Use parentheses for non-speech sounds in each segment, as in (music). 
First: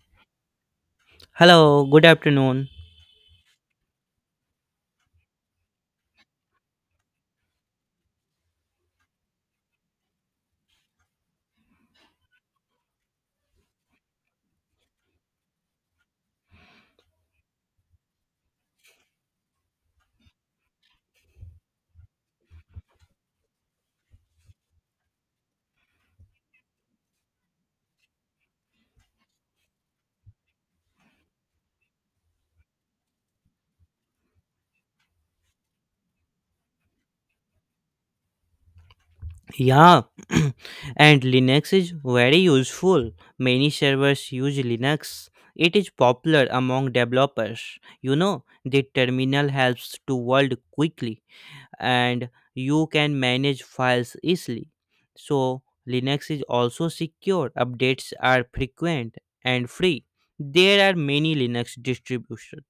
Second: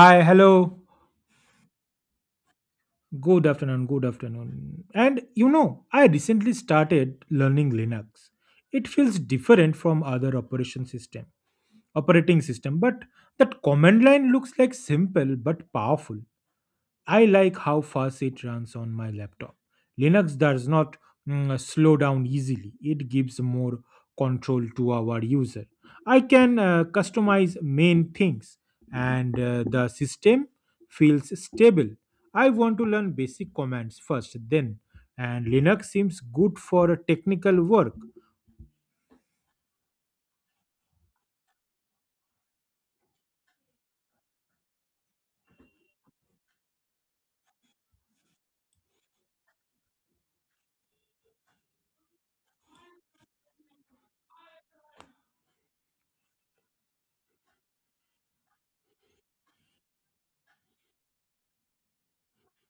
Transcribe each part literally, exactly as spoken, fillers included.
Hi, hello. Hello, good afternoon. Good afternoon, good afternoon. And you know, I recently started learning Linux. It feels different from other operation system, operating system, but that command line looks like simple but powerful. I like how fast it runs on my laptop. Linux does not mm, slow down easily, it gives more control to our user. I can uh, customize main things, and uh, the system feels stable. I want to learn basic commands first, then, and Linux seems good for technical work. Yeah, (clears throat) and Linux is very useful. Many servers use Linux. It is popular among developers. You know, the terminal helps to world quickly. And you can manage files easily. So Linux is also secure, updates are frequent and free. There are many Linux distributions,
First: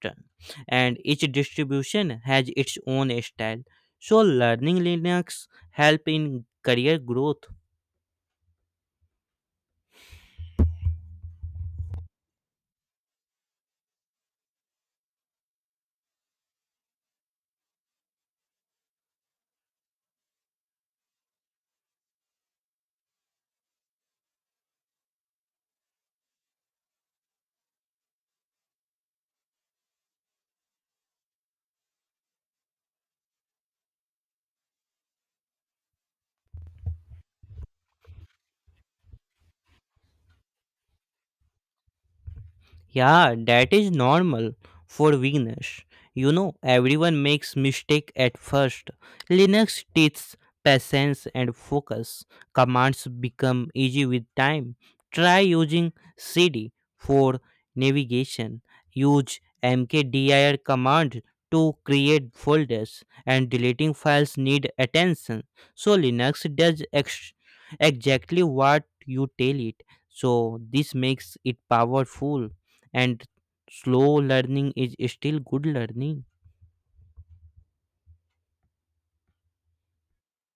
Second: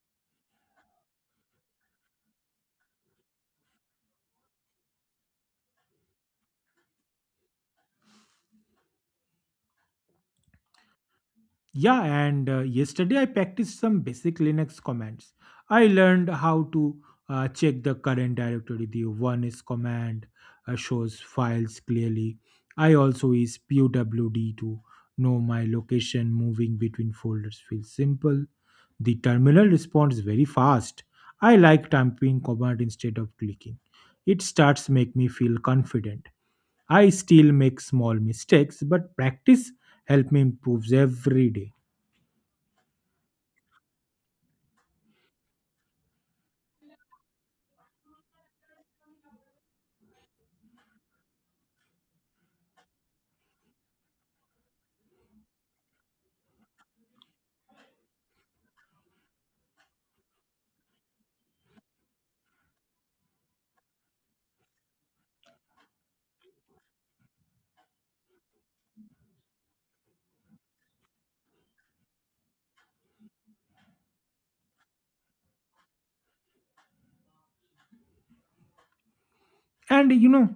and each distribution has its own style. So learning Linux help in career growth. Yeah, and uh, yesterday I practiced some basic Linux commands. I learned how to uh, check the current directory. The one is command uh, shows files clearly. I also use P W D to know my location moving between folders feels simple. The terminal responds very fast. I like typing command instead of clicking. It starts make me feel confident. I still make small mistakes, but practice help me improves every day. Yeah, that is normal for beginners. You know, everyone makes mistake at first. Linux teaches patience and focus. Commands become easy with time. Try using cd for navigation. Use mkdir command to create folders and deleting files need attention. So Linux does ex- exactly what you tell it. So this makes it powerful and slow learning is still good learning. And you know,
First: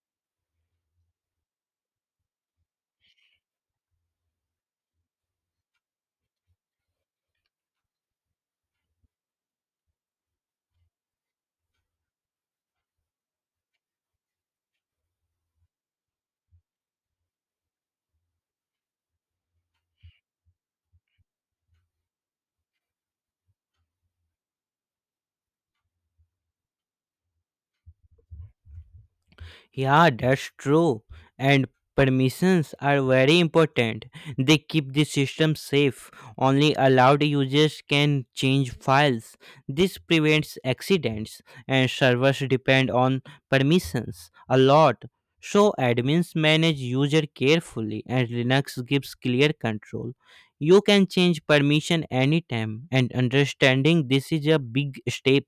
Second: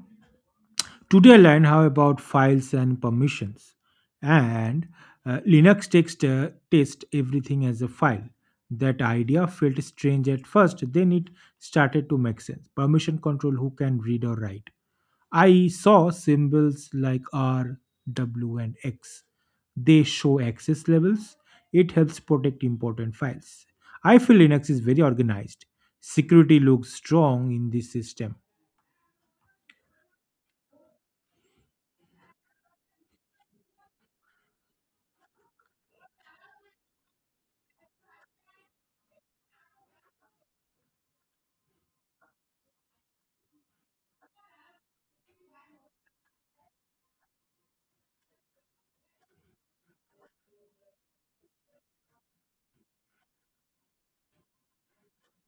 today I learned how about files and permissions. And uh, Linux takes uh, test everything as a file. That idea felt strange at first, then it started to make sense. Permission control who can read or write. I saw symbols like R, W, and X. They show access levels. It helps protect important files. I feel Linux is very organized. Security looks strong in this system. Yeah, that's true. And permissions are very important. They keep the system safe. Only allowed users can change files. This prevents accidents, and servers depend on permissions a lot. So admins manage user carefully and Linux gives clear control. You can change permission anytime and understanding this is a big step.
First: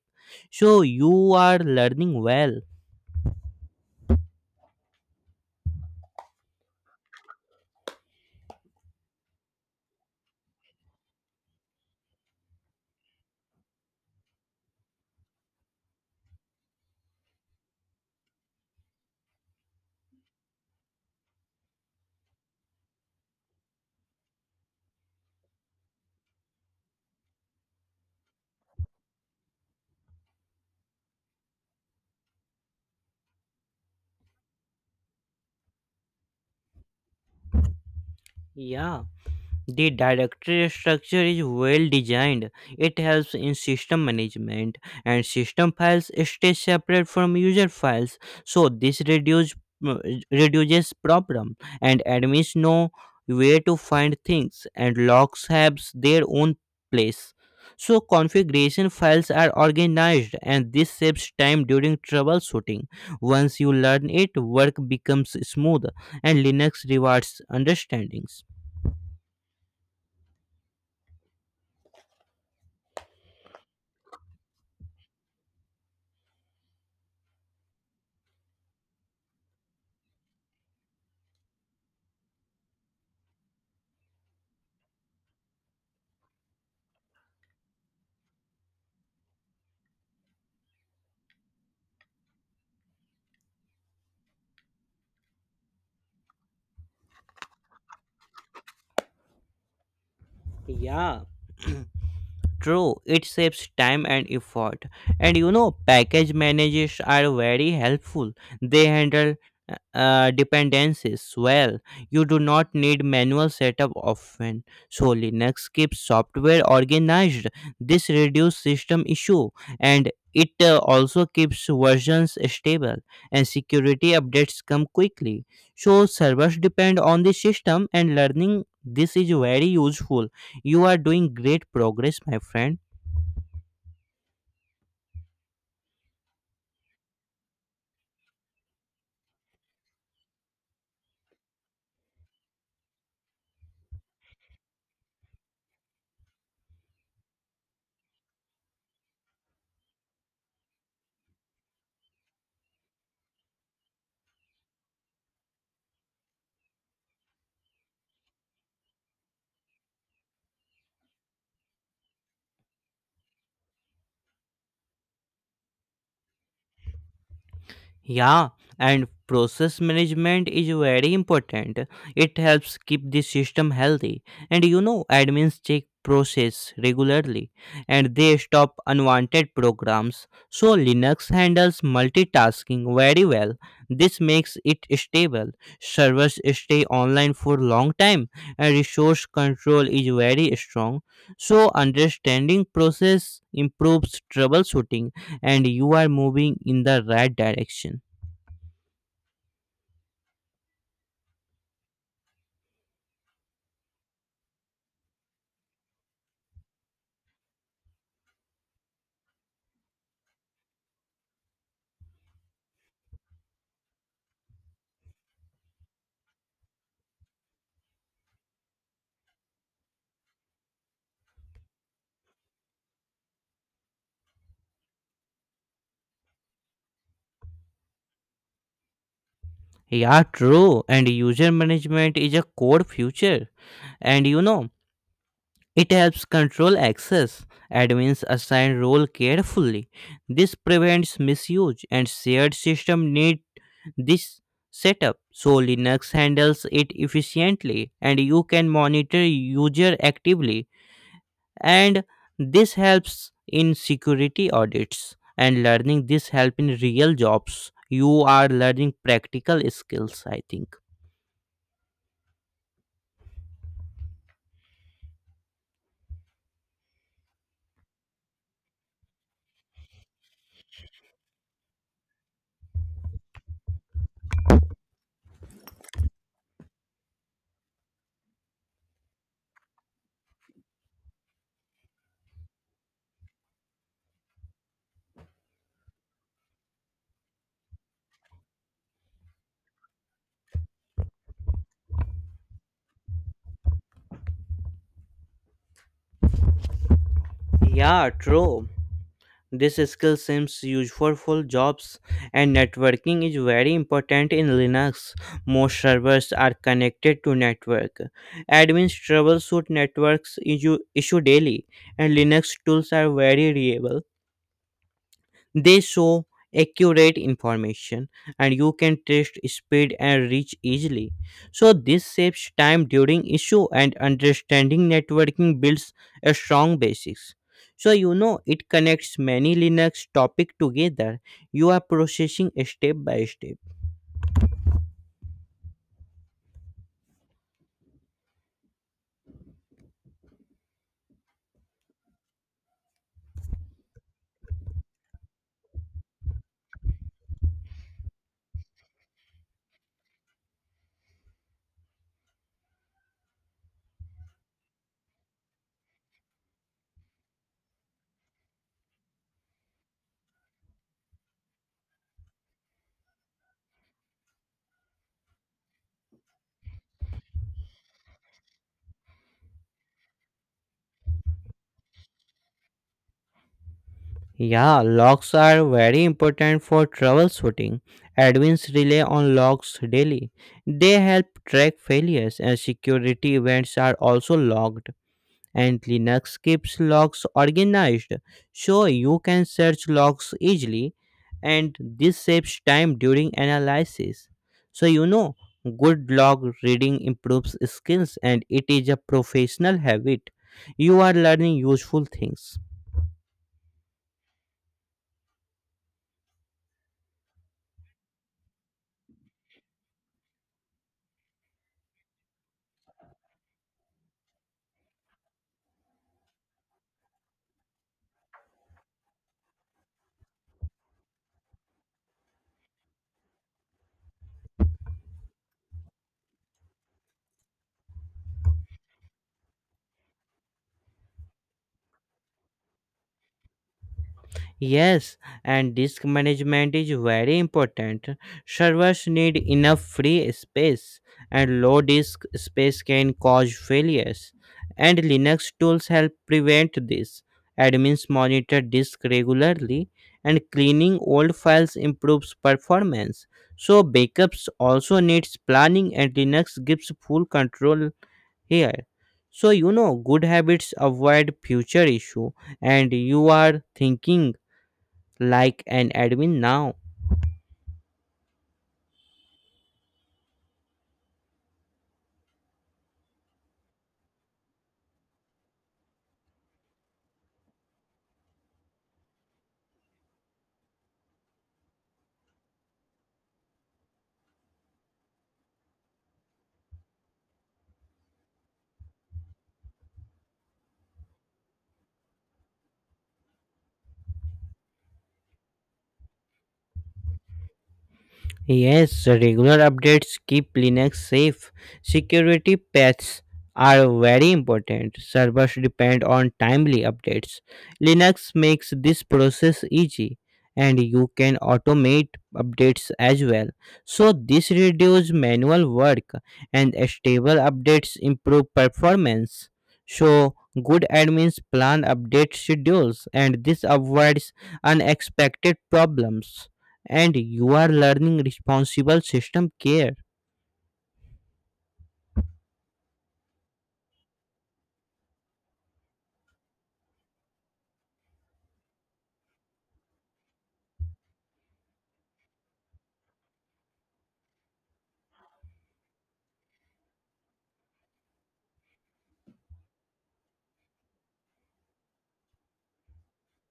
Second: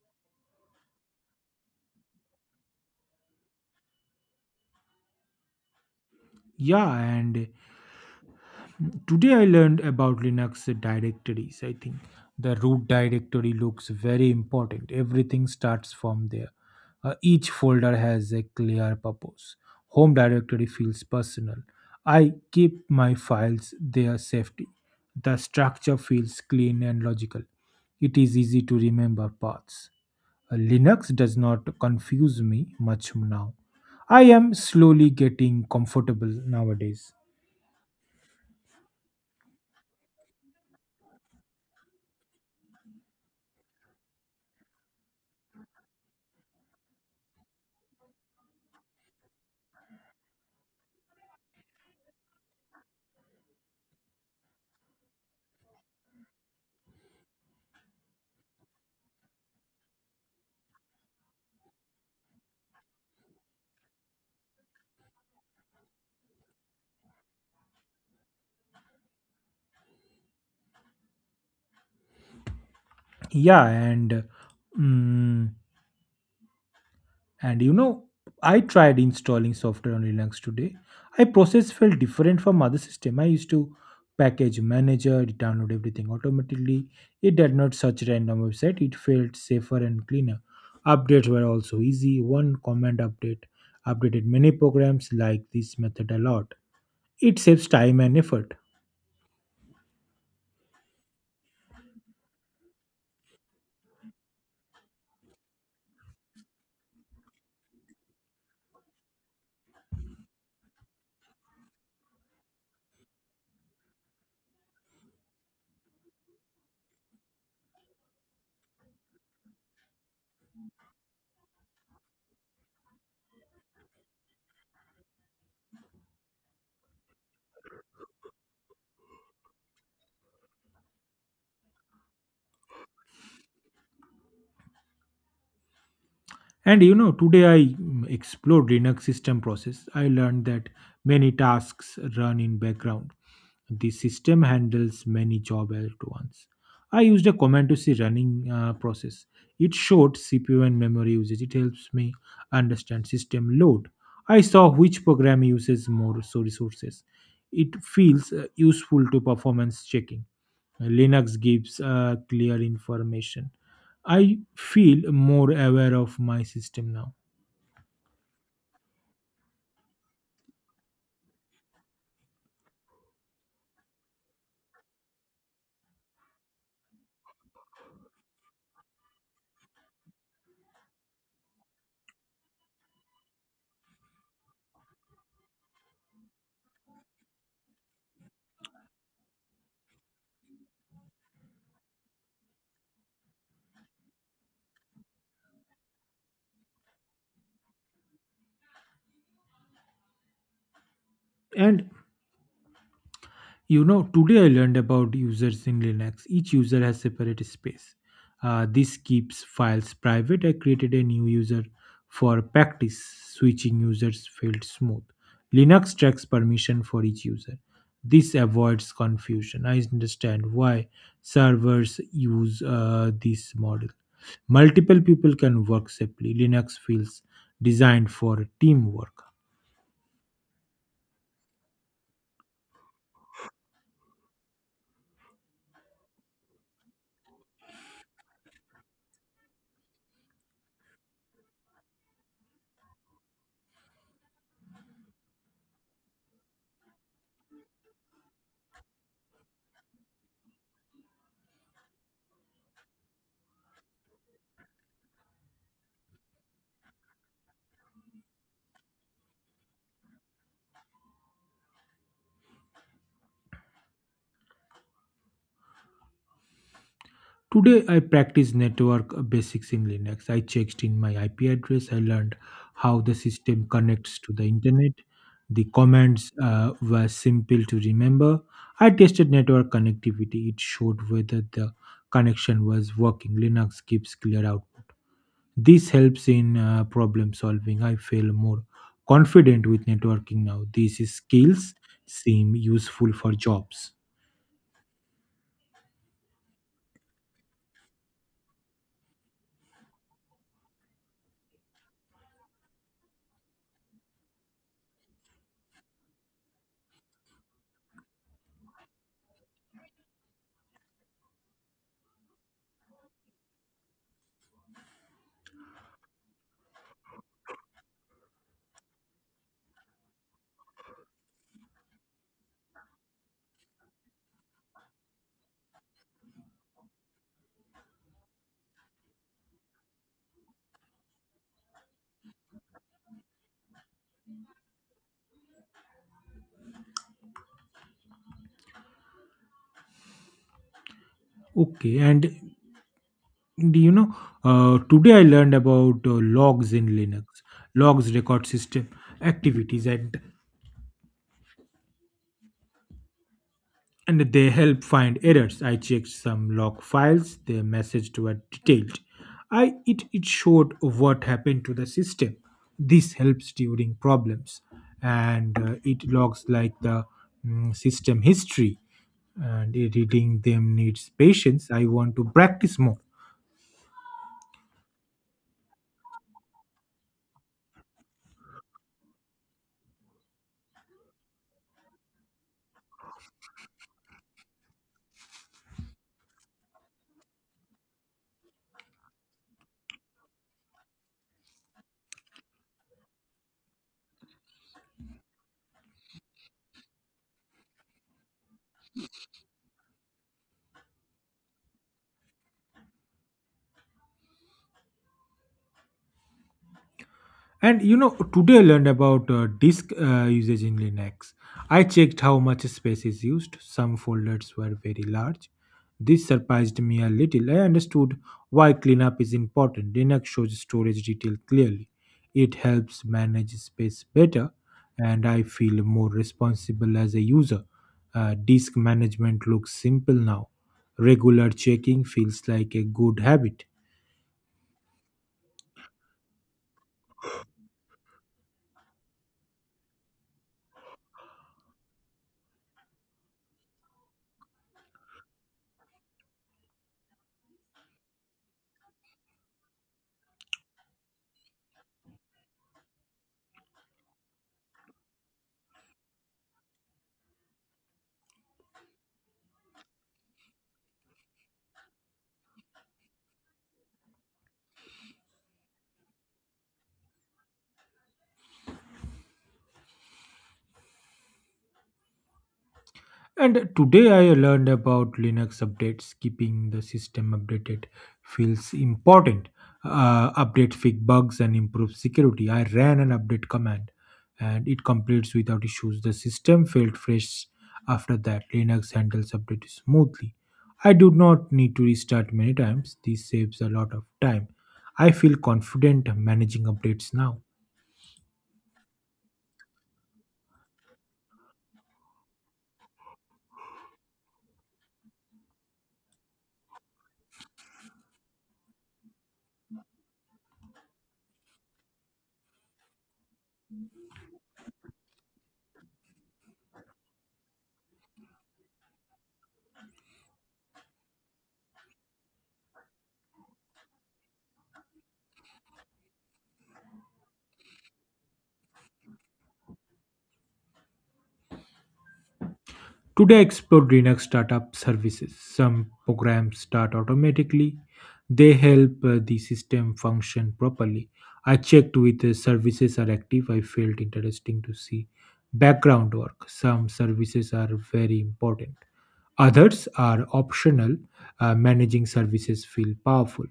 So you are learning well. Yeah, and today I learned about Linux directories. I think the root directory looks very important. Everything starts from there. Uh, each folder has a clear purpose. Home directory feels personal. I keep my files there safely. The structure feels clean and logical. It is easy to remember paths. Uh, Linux does not confuse me much now. I am slowly getting comfortable nowadays. Yeah. The directory structure is well designed. It helps in system management and system files stay separate from user files. So this reduce, uh, reduces problem and admins know where to find things and logs have their own place. So configuration files are organized and this saves time during troubleshooting. Once you learn it, work becomes smooth and Linux rewards understandings. Yeah, and mm, and you know, I tried installing software on Linux today. I process felt different from other system I used to. Package manager it download everything automatically. It did not search random website, it felt safer and cleaner. Updates were also easy, one command update updated many programs. Like this method a lot, it saves time and effort. Yeah, true, it saves time and effort. And you know, package managers are very helpful. They handle uh, uh, dependencies well. You do not need manual setup often. So Linux keeps software organized. This reduces system issue and it uh, also keeps versions stable and security updates come quickly. So servers depend on the system and learning this is very useful. You are doing great progress, my friend. And you know, today I mm, explored Linux system process. I learned that many tasks run in background. The system handles many job at once. I used a command to see running uh, process. It showed C P U and memory usage. It helps me understand system load. I saw which program uses more so resources. It feels uh, useful to performance checking. Linux gives uh, clear information. I feel more aware of my system now. Yeah, and process management is very important. It helps keep the system healthy. And you know, admins check process regularly and they stop unwanted programs. So Linux handles multitasking very well. This makes it stable. Servers stay online for long time and resource control is very strong. So understanding process improves troubleshooting and you are moving in the right direction. And you know, today I learned about users in Linux. Each user has separate space. Uh, this keeps files private. I created a new user for practice. Switching users felt smooth. Linux tracks permission for each user. This avoids confusion. I understand why servers use uh, this model. Multiple people can work safely. Linux feels designed for teamwork. Yeah, true. And user management is a core feature. And you know, it helps control access. Admins assign role carefully. This prevents misuse and shared system need this setup. So Linux handles it efficiently and you can monitor user actively and this helps in security audits and learning this help in real jobs, you are learning practical skills, I think. Today I practice network basics in Linux. I checked in my I P address. I learned how the system connects to the internet. The commands uh, were simple to remember. I tested network connectivity. It showed whether the connection was working. Linux gives clear output. This helps in uh, problem solving. I feel more confident with networking now. These skills seem useful for jobs. Yeah, true, this skill seems useful for jobs. And networking is very important in Linux. Most servers are connected to network. Admins troubleshoot networks issue, issue daily and Linux tools are very reliable. They show accurate information and you can test speed and reach easily. So this saves time during issue and understanding networking builds a strong basics. So, you know, it connects many Linux topic together. You are processing step by step. Okay, and do you know, uh, today I learned about uh, logs in Linux. Logs record system activities and and they help find errors. I checked some log files. Their messages were detailed. I it it showed what happened to the system. This helps during problems, and uh, it logs like the mm, system history. And reading them needs patience. I want to practice more. Yeah, logs are very important for troubleshooting. Admins rely on logs daily. They help track failures and security events are also logged. And Linux keeps logs organized so you can search logs easily and this saves time during analysis. So you know, good log reading improves skills and it is a professional habit. You are learning useful things. And you know, today I learned about uh, disk uh, usage in Linux. I checked how much space is used. Some folders were very large. This surprised me a little. I understood why cleanup is important. Linux shows storage detail clearly. It helps manage space better, and I feel more responsible as a user. Uh, disk management looks simple now. Regular checking feels like a good habit. Yes, and disk management is very important. Servers need enough free space, and low disk space can cause failures. And Linux tools help prevent this. Admins monitor disk regularly, and cleaning old files improves performance. So backups also needs planning, and Linux gives full control here. So you know, good habits avoid future issue, and you are thinking like an admin now. And today I learned about Linux updates. Keeping the system updated feels important. Uh, update fix bugs and improve security. I ran an update command and it completes without issues. The system felt fresh after that. Linux handles update smoothly. I do not need to restart many times. This saves a lot of time. I feel confident managing updates now. Yes, regular updates keep Linux safe. Security patches are very important. Servers depend on timely updates. Linux makes this process easy and you can automate updates as well. So this reduces manual work and stable updates improve performance. So good admins plan update schedules and this avoids unexpected problems. And you are learning responsible system care. Today, I explored Linux startup services. Some programs start automatically, they help uh, the system function properly. I checked with the services are active. I felt interesting to see background work. Some services are very important, others are optional. Uh, managing services feel powerful.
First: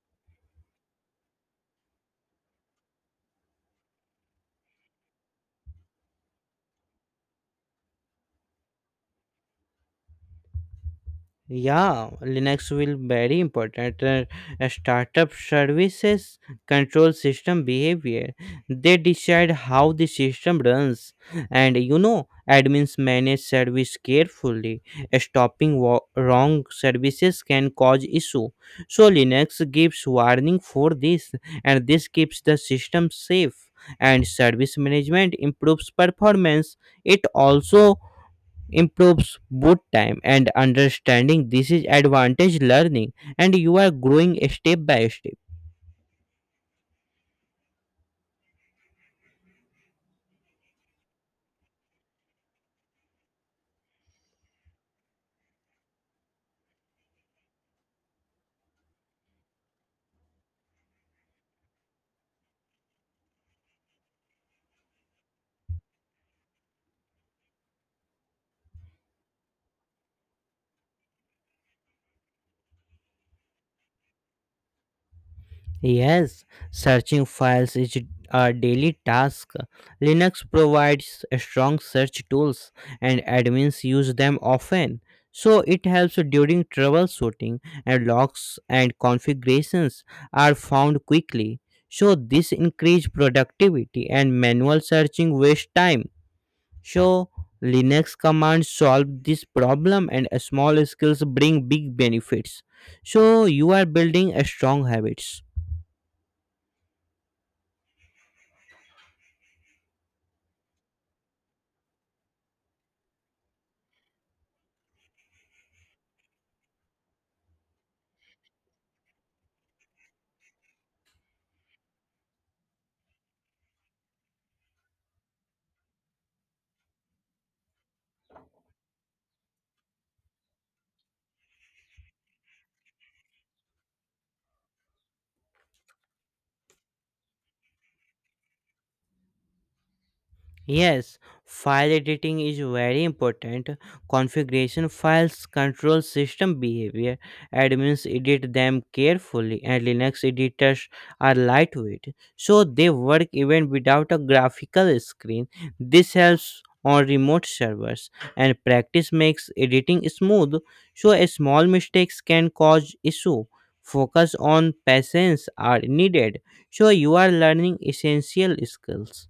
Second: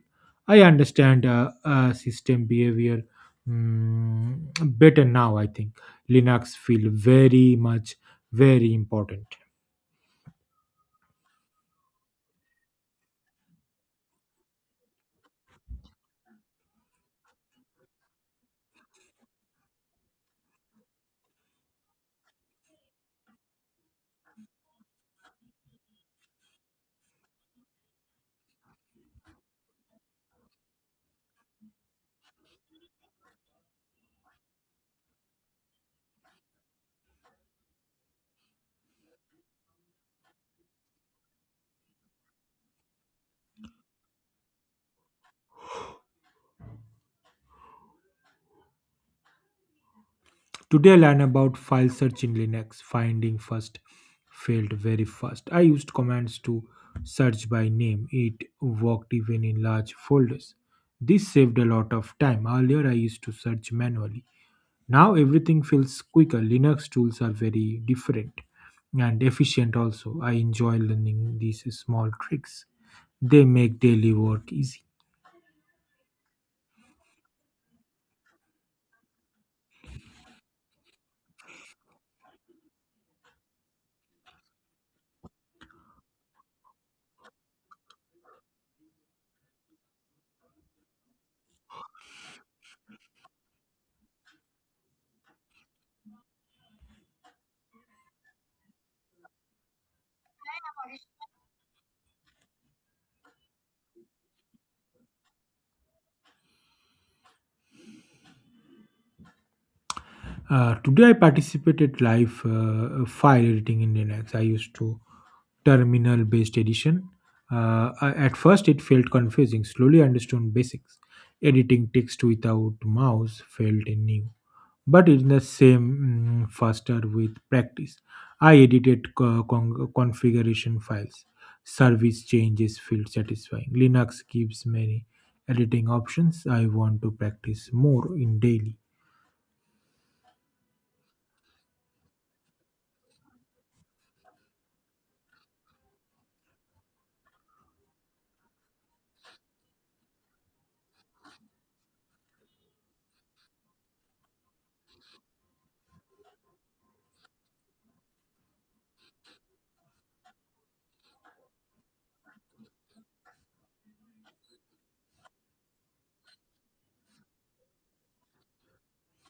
I understand uh, uh, system behavior, mm, better now. I think Linux feel very much very important. Yeah, Linux will very important Uh, A startup services control system behavior. They decide how the system runs and you know admins manage service carefully. Stopping wa- wrong services can cause issue, so Linux gives warning for this and this keeps the system safe and service management improves performance. It also improves boot time and understanding this is advantage learning and you are growing step by step. Today I learned about file search in Linux. Finding first failed very fast. I used commands to search by name. It worked even in large folders. This saved a lot of time. Earlier I used to search manually. Now everything feels quicker. Linux tools are very different and efficient also. I enjoy learning these small tricks. They make daily work easy. Yes, searching files is a daily task. Linux provides strong search tools and admins use them often, so it helps during troubleshooting and logs and configurations are found quickly, so this increase productivity and manual searching waste time. So Linux commands solve this problem and small skills bring big benefits. So you are building a strong habits. Uh, today I participated live uh, uh, file editing in Linux. I used to terminal based edition. Uh, I- at first, it felt confusing. Slowly, I understood basics. Editing text without mouse felt new, but in the same mm, faster with practice. I edited co- con- configuration files. Service changes feel satisfying. Linux gives many editing options. I want to practice more in daily. Yes, file editing is very important. Configuration files control system behavior. Admins edit them carefully, and Linux editors are lightweight, so they work even without a graphical screen. This helps on remote servers, and practice makes editing smooth, so a small mistakes can cause issue. Focus on patience are needed, so you are learning essential skills.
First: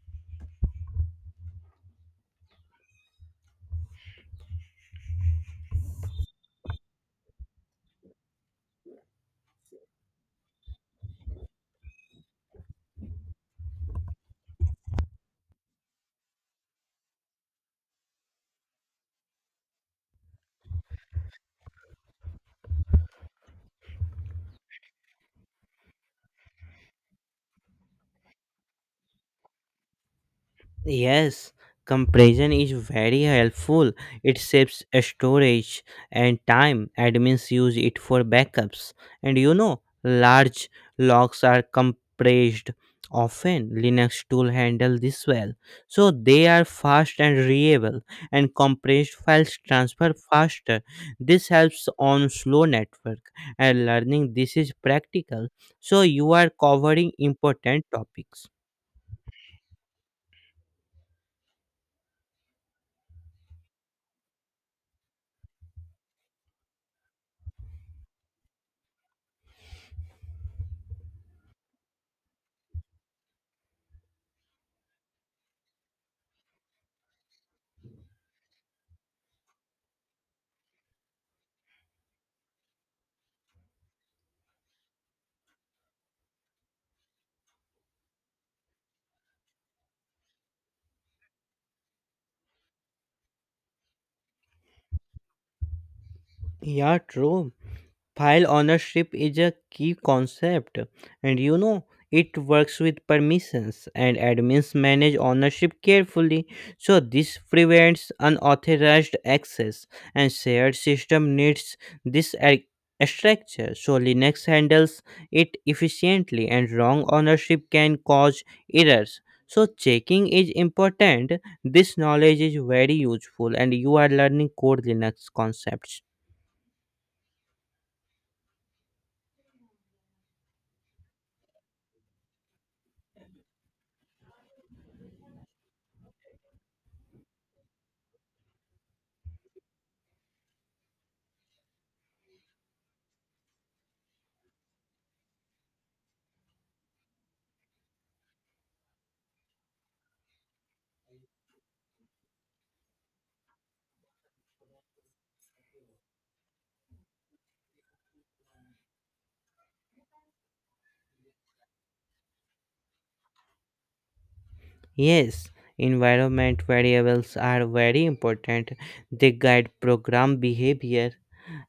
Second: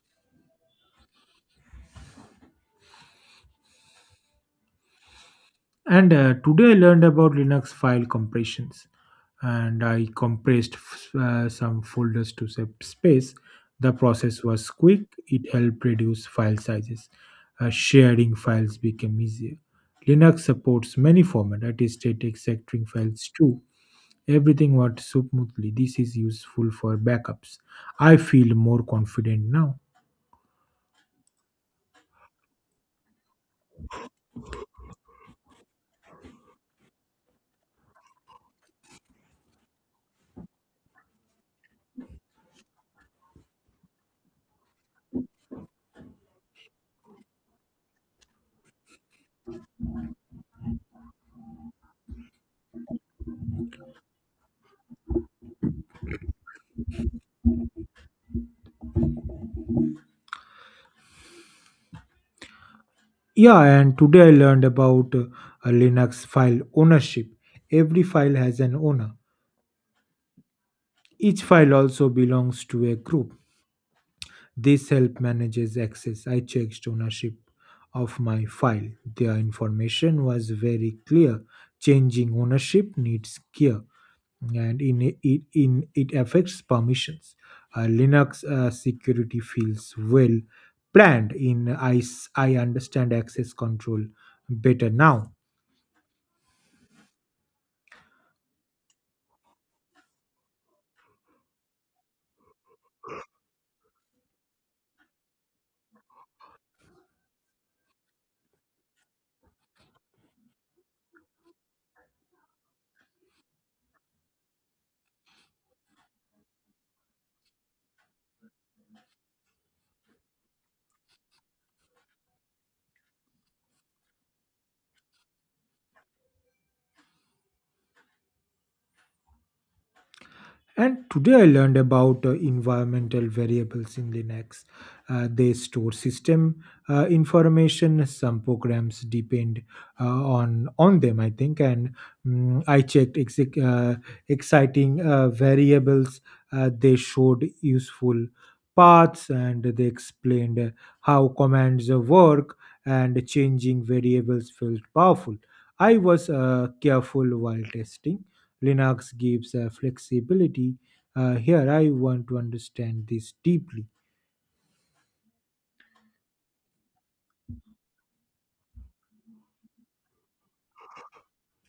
And uh, today I learned about Linux file compressions. And I compressed f- uh, some folders to save space. The process was quick, it helped reduce file sizes. Uh, sharing files became easier. Linux supports many formats, that is, static sectoring files too. Everything worked smoothly. This is useful for backups. I feel more confident now. Yes, compression is very helpful. It saves storage and time. Admins use it for backups. And you know, large logs are compressed often. Linux tool handle this well. So they are fast and readable and compressed files transfer faster. This helps on slow network and learning this is practical. So you are covering important topics. Yeah, and today I learned about uh, a Linux file ownership. Every file has an owner. Each file also belongs to a group. This help manages access. I checked ownership of my file. The information was very clear. Changing ownership needs care, and in it, in it affects permissions. Uh, Linux uh, security feels well planned. In I, I understand access control better now. Yeah, true. File ownership is a key concept, and you know it works with permissions, and admins manage ownership carefully. So this prevents unauthorized access, and shared system needs this ar- structure. So Linux handles it efficiently, and wrong ownership can cause errors. So checking is important. This knowledge is very useful, and you are learning core Linux concepts. And today I learned about uh, environmental variables in Linux. Uh, they store system uh, information. Some programs depend uh, on on them, I think. And mm, I checked exec- uh, exciting uh, variables. Uh, they showed useful paths, and they explained uh, how commands uh, work. And changing variables felt powerful. I was uh, careful while testing. Linux gives uh, flexibility. Uh, here, I want to understand this deeply. Yes, environment variables are very important. They guide program behavior,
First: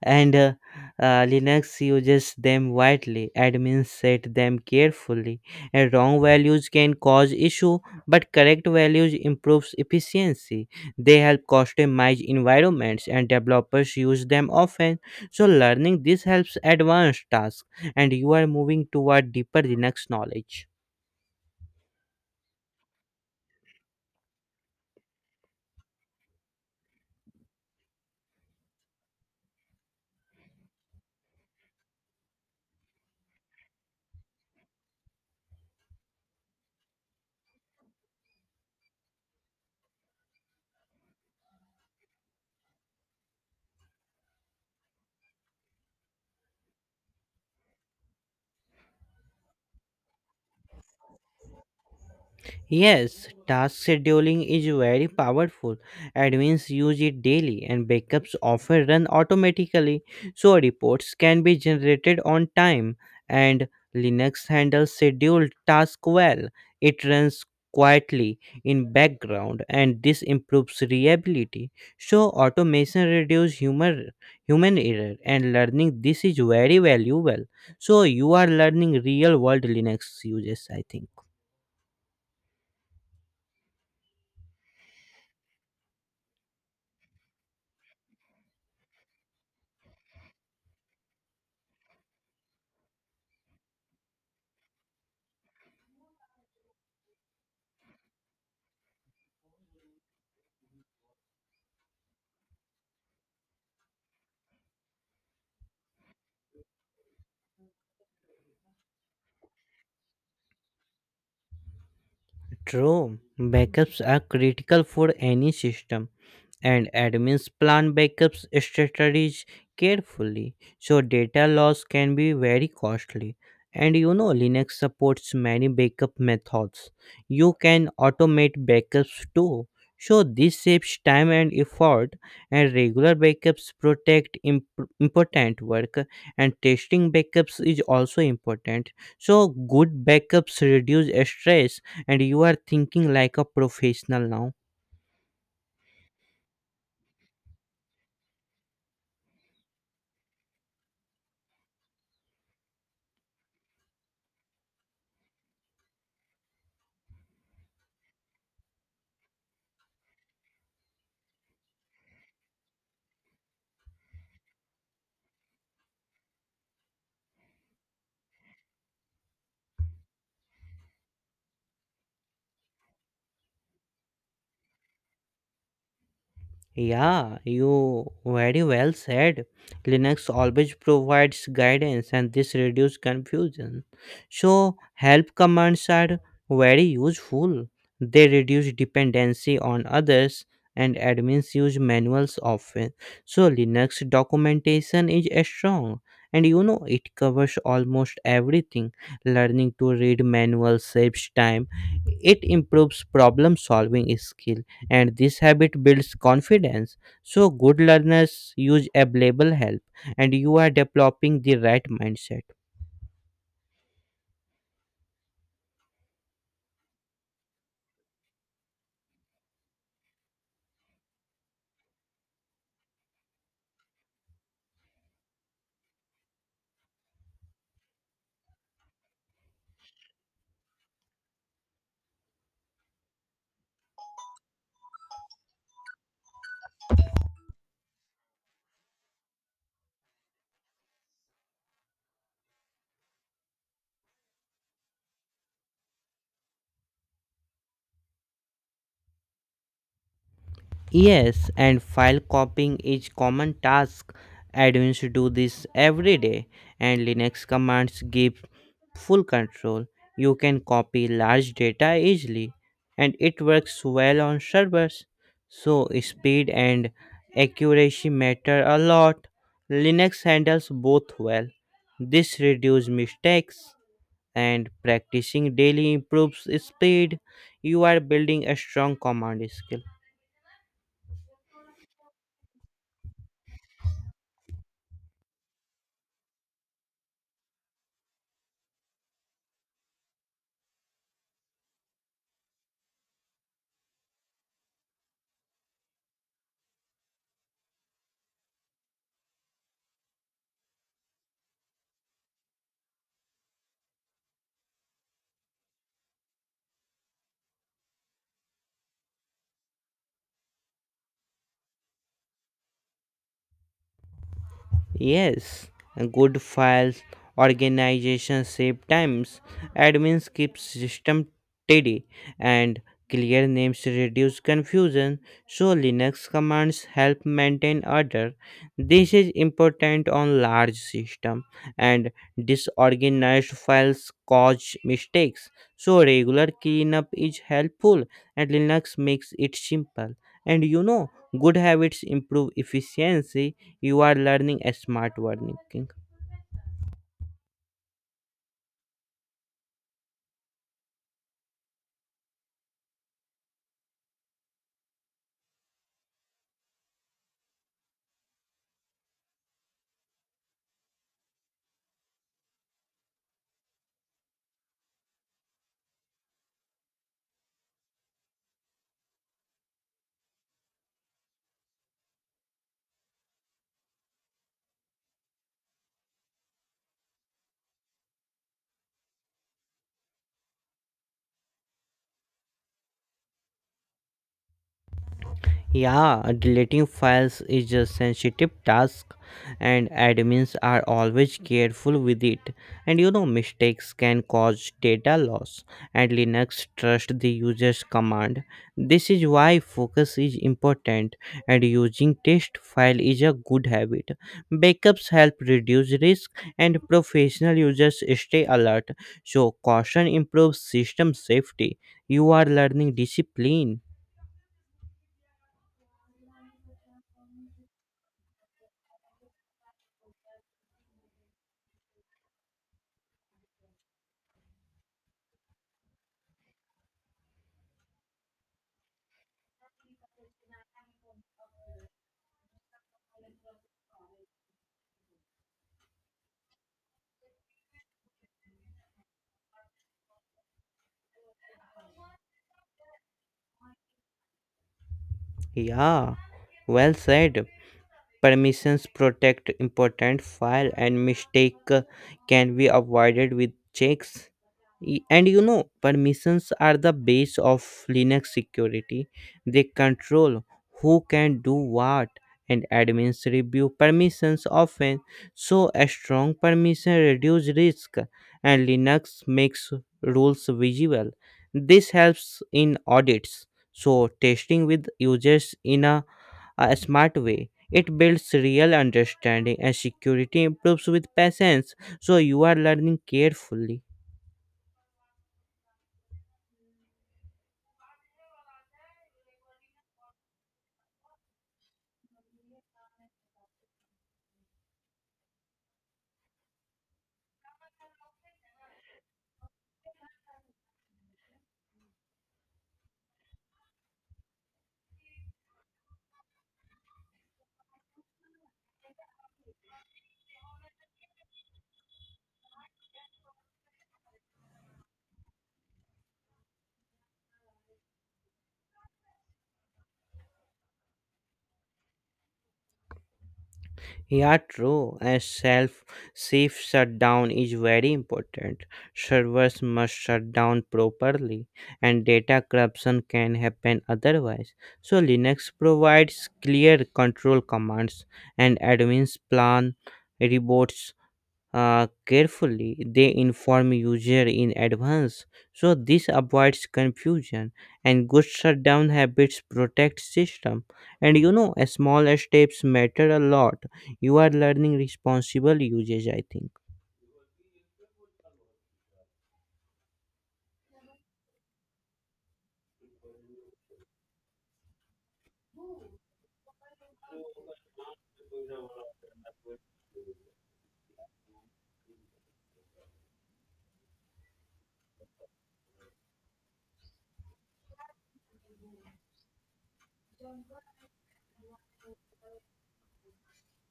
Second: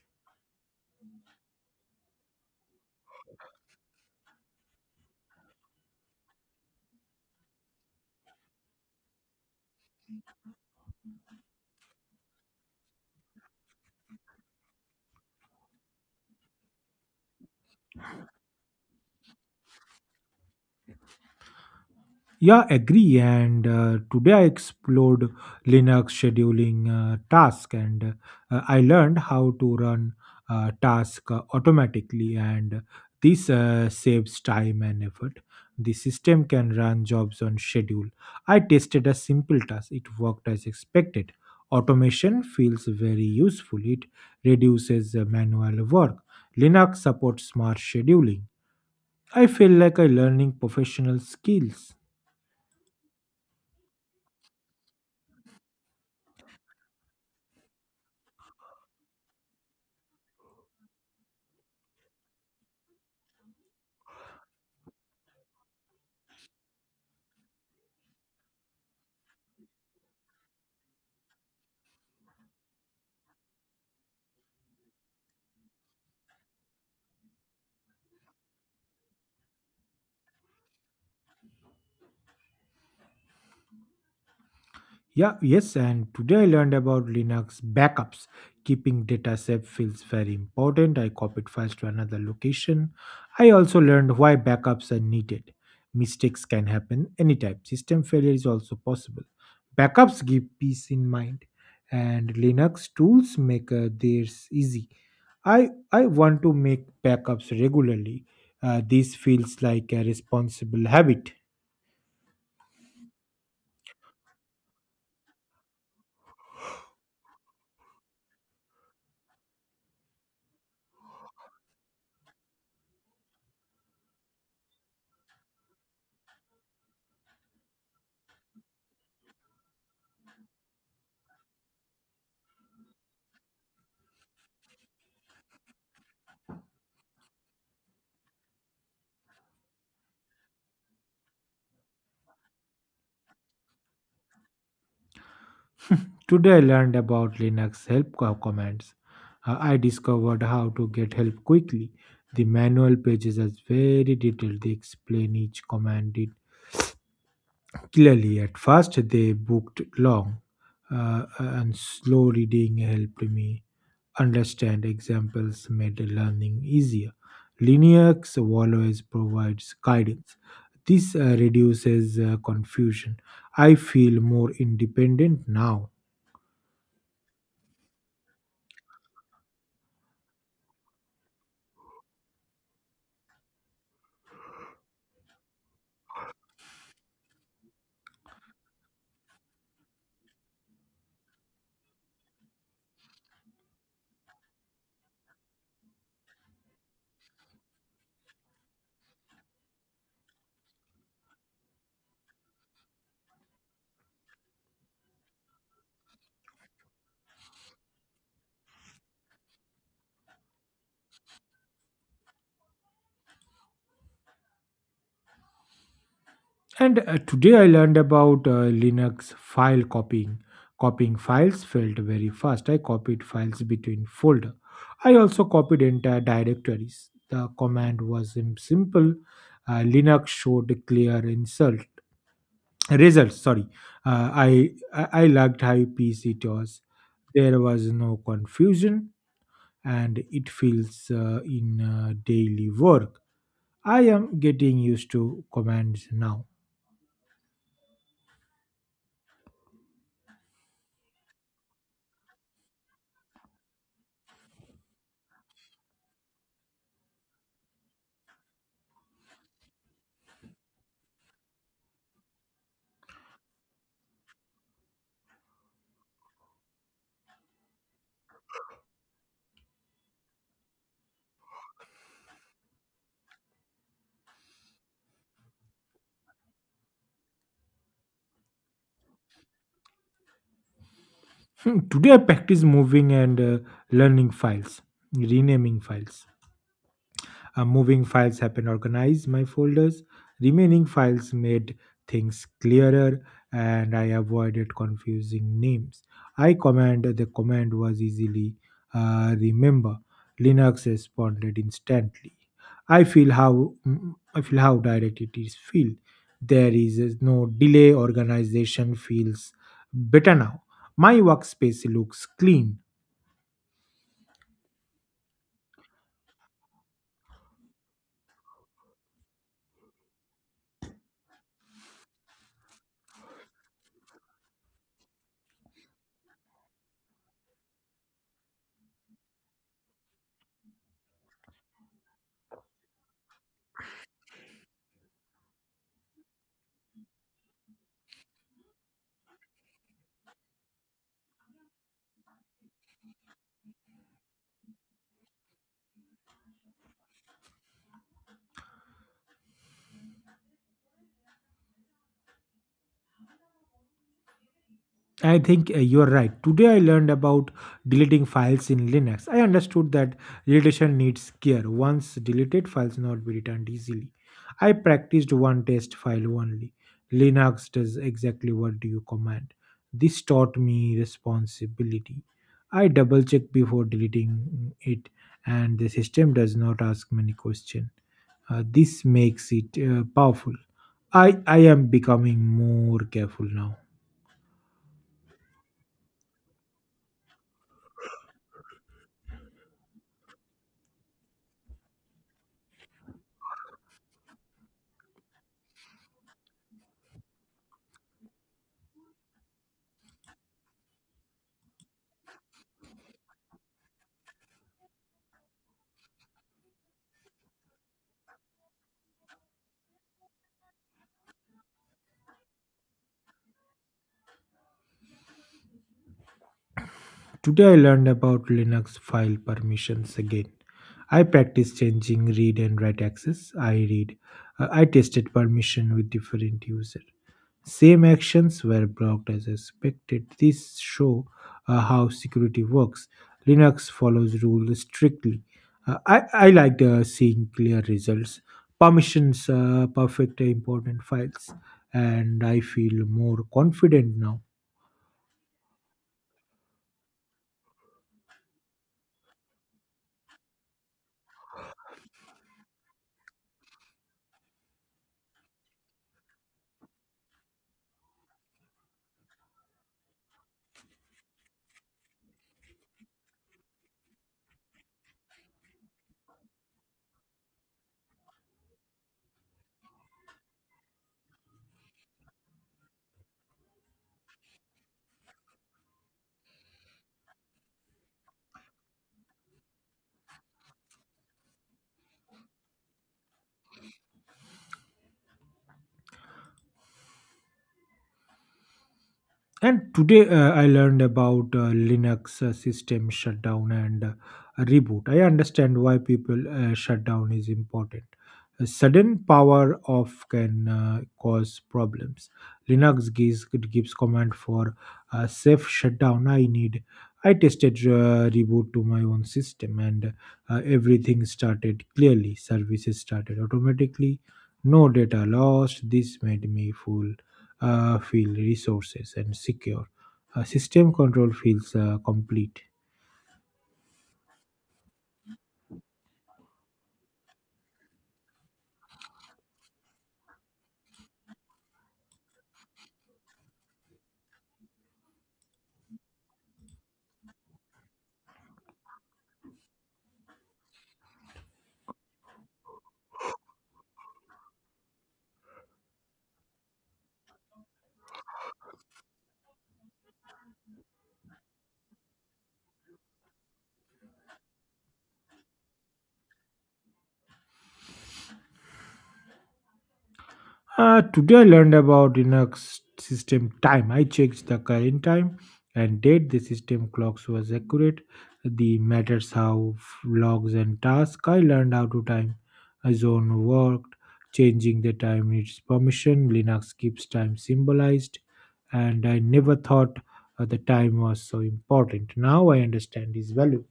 and uh, uh, Linux uses them widely. Admins set them carefully. And wrong values can cause issue, but correct values improves efficiency. They help customize environments, and developers use them often. So learning this helps advanced tasks, and you are moving toward deeper Linux knowledge. Yeah, agree. And uh, today I explored Linux scheduling uh, task, and uh, I learned how to run uh, task uh, automatically, and this uh, saves time and effort. The system can run jobs on schedule. I tested a simple task; it worked as expected. Automation feels very useful. It reduces uh, manual work. Linux supports smart scheduling. I feel like I'm learning professional skills. Yes, task scheduling is very powerful. Admins use it daily and backups often run automatically, so reports can be generated on time and Linux handles scheduled tasks well. It runs quietly in background and this improves reliability. So automation reduces human human error and learning this is very valuable. So you are learning real world Linux uses, I think. Yeah, yes, and today I learned about Linux backups. Keeping data safe feels very important. I copied files to another location. I also learned why backups are needed. Mistakes can happen anytime. System failure is also possible. Backups give peace in mind, and Linux tools make uh, theirs easy. I I want to make backups regularly. Uh, this feels like a responsible habit. True, backups are critical for any system and admins plan backups strategies carefully, so data loss can be very costly. And you know, Linux supports many backup methods. You can automate backups too, so this saves time and effort and regular backups protect imp- important work and testing backups is also important. So good backups reduce stress and you are thinking like a professional now. Today I learned about Linux help co- commands. Uh, I discovered how to get help quickly. The manual pages are very detailed. They explain each command in clearly. At first they booked long uh, and slow reading helped me understand, examples made learning easier. Linux always provides guidance. This uh, reduces uh, confusion. I feel more independent now. Yeah, you very well said. Linux always provides guidance and this reduces confusion. So help commands are very useful. They reduce dependency on others and admins use manuals often. So Linux documentation is strong and you know it covers almost everything. Learning to read manuals saves time, it improves problem solving skill and this habit builds confidence. So good learners use available help, and you are developing the right mindset. And uh, today I learned about uh, Linux file copying. Copying files felt very fast. I copied files between folder. I also copied entire directories. The command was im- simple. Uh, Linux showed clear insult results. Sorry, uh, I I I liked how easy it was. There was no confusion, and it feels uh, in uh, daily work. I am getting used to commands now. Yes, and file copying is common task. Admins do this every day, and Linux commands give full control. You can copy large data easily, and it works well on servers. So speed and accuracy matter a lot. Linux handles both well. This reduces mistakes, and practicing daily improves speed. You are building a strong command skill. Hmm, today I practice moving and uh, learning files, renaming files. Uh, moving files helped organize my folders. Remaining files made things clearer and I avoided confusing names. I command the command was easily uh, remember. Linux responded instantly. I feel how mm, mm, I feel how direct it is feel. There is uh, no delay. Organization feels better now. My workspace looks clean. Yes, good files, organization save times, admins keep system tidy, and clear names reduce confusion. So Linux commands help maintain order. This is important on large system and disorganized files cause mistakes. So regular cleanup is helpful and Linux makes it simple. And you know, good habits improve efficiency, you are learning a smart working. I think uh, you're right. Today I learned about deleting files in Linux. I understood that deletion needs care. Once deleted, files not be returned easily. I practiced one test file only. Linux does exactly what do you command. This taught me responsibility. I double check before deleting it, and the system does not ask many questions. Uh, this makes it uh, powerful. I, I am becoming more careful now. Yeah, deleting files is a sensitive task and admins are always careful with it. And you know, mistakes can cause data loss and Linux trusts the user's command. This is why focus is important and using test file is a good habit. Backups help reduce risk and professional users stay alert. So caution improves system safety. You are learning discipline. Today I learned about Linux file permissions again. I practice changing read and write access. I read. Uh, I tested permission with different user. Same actions were blocked as expected. This show uh, how security works. Linux follows rules strictly. Uh, I, I like uh, seeing clear results. Permissions uh, perfect important files and I feel more confident now. Yeah, well said. Permissions protect important file and mistake uh, can be avoided with checks. Y- And you know, permissions are the base of Linux security. They control who can do what and admins review permissions often. So a strong permission reduce risk and Linux makes rules visible. This helps in audits. So testing with users in a a smart way. It builds real understanding and security improves with patience, so you are learning carefully. And today uh, I learned about uh, Linux uh, system shutdown and uh, reboot. I understand why people uh, shutdown is important. A sudden power off can uh, cause problems. Linux gives it gives command for uh, safe shutdown. I need. I tested uh, reboot to my own system and uh, everything started clearly. Services started automatically. No data lost. This made me full uh, feel resources and secure. Uh, system control feels uh, complete. Yeah, true. A self safe shutdown is very important. Servers must shut down properly, and data corruption can happen otherwise. So Linux provides clear control commands, and admins plan reports uh, carefully. They inform user in advance, so this avoids confusion. And good shutdown habits protect system. And you know, small steps matter a lot. You are learning responsible usage, I think. Uh, today I learned about Linux system time. I checked the current time and date. The system clocks was accurate. The matters how f- logs and tasks. I learned how to time a zone worked. Changing the time needs permission. Linux keeps time symbolized, and I never thought uh, the time was so important. Now I understand its value.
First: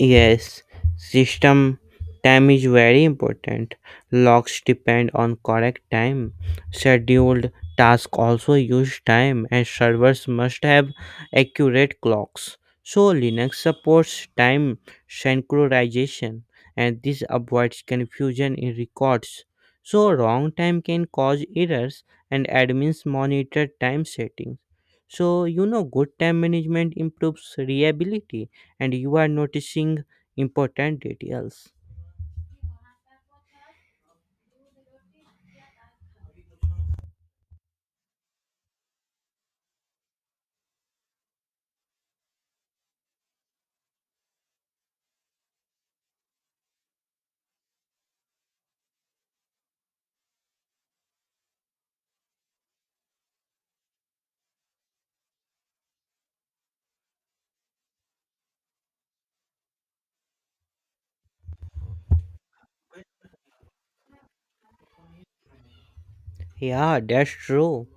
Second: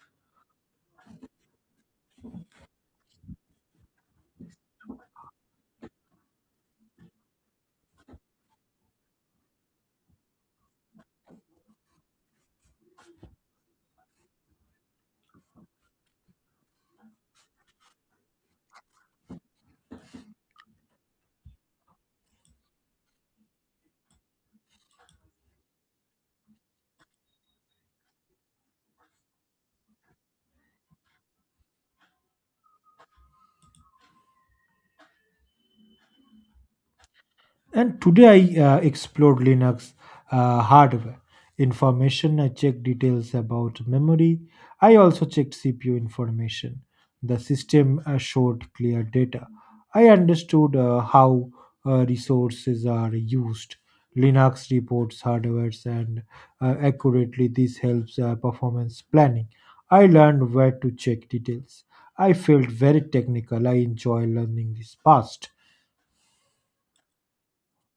Yes, system time is very important. Locks depend on correct time. Scheduled tasks also use time, and servers must have accurate clocks. So Linux supports time synchronization, and this avoids confusion in records. So wrong time can cause errors, and admins monitor time settings. So you know, good time management improves reliability and you are noticing important details. And today I uh, explored Linux uh, hardware information. I checked details about memory. I also checked C P U information. The system uh, showed clear data. I understood uh, how uh, resources are used. Linux reports hardware and uh, accurately. This helps uh, performance planning. I learned where to check details. I felt very technical. I enjoy learning this past. Yeah, that's true.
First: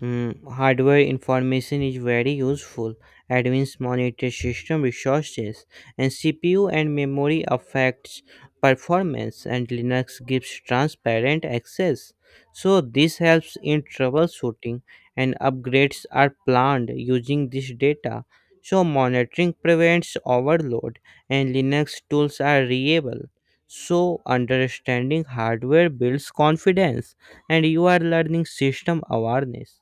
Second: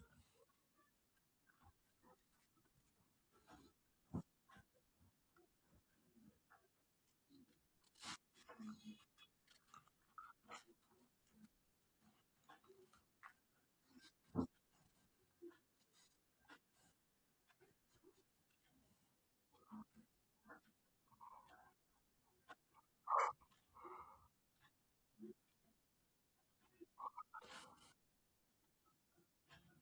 Mm, hardware information is very useful. Advanced monitor system resources and C P U and memory affects performance and Linux gives transparent access. So this helps in troubleshooting and upgrades are planned using this data. So monitoring prevents overload and Linux tools are reliable. So understanding hardware builds confidence and you are learning system awareness.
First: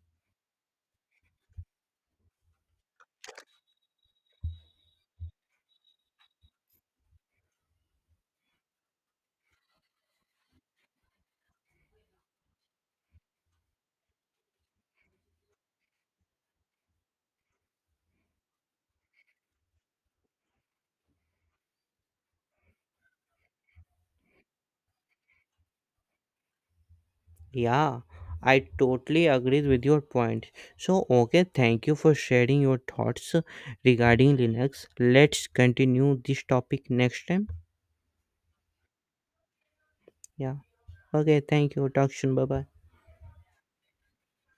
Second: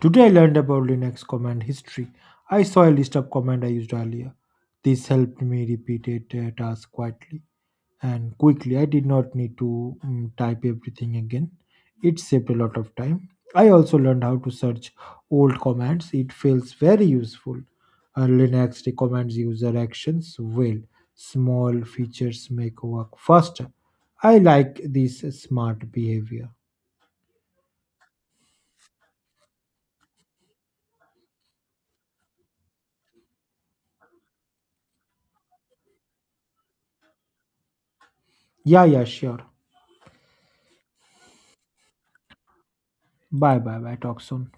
Today I learned about Linux command history. I saw a list of commands I used earlier. This helped me repeat a task quietly and quickly. I did not need to mm, type everything again. It saved a lot of time. I also learned how to search old commands. It feels very useful. Uh, Linux recommends user actions well. Small features make work faster. I like this smart behavior. Yeah, I totally agree with your point. So, okay, thank you for sharing your thoughts regarding Linux. Let's continue this topic next time. Yeah, yeah, sure. Yeah, okay, thank you. Talk soon. Bye bye. Bye bye bye. Talk soon.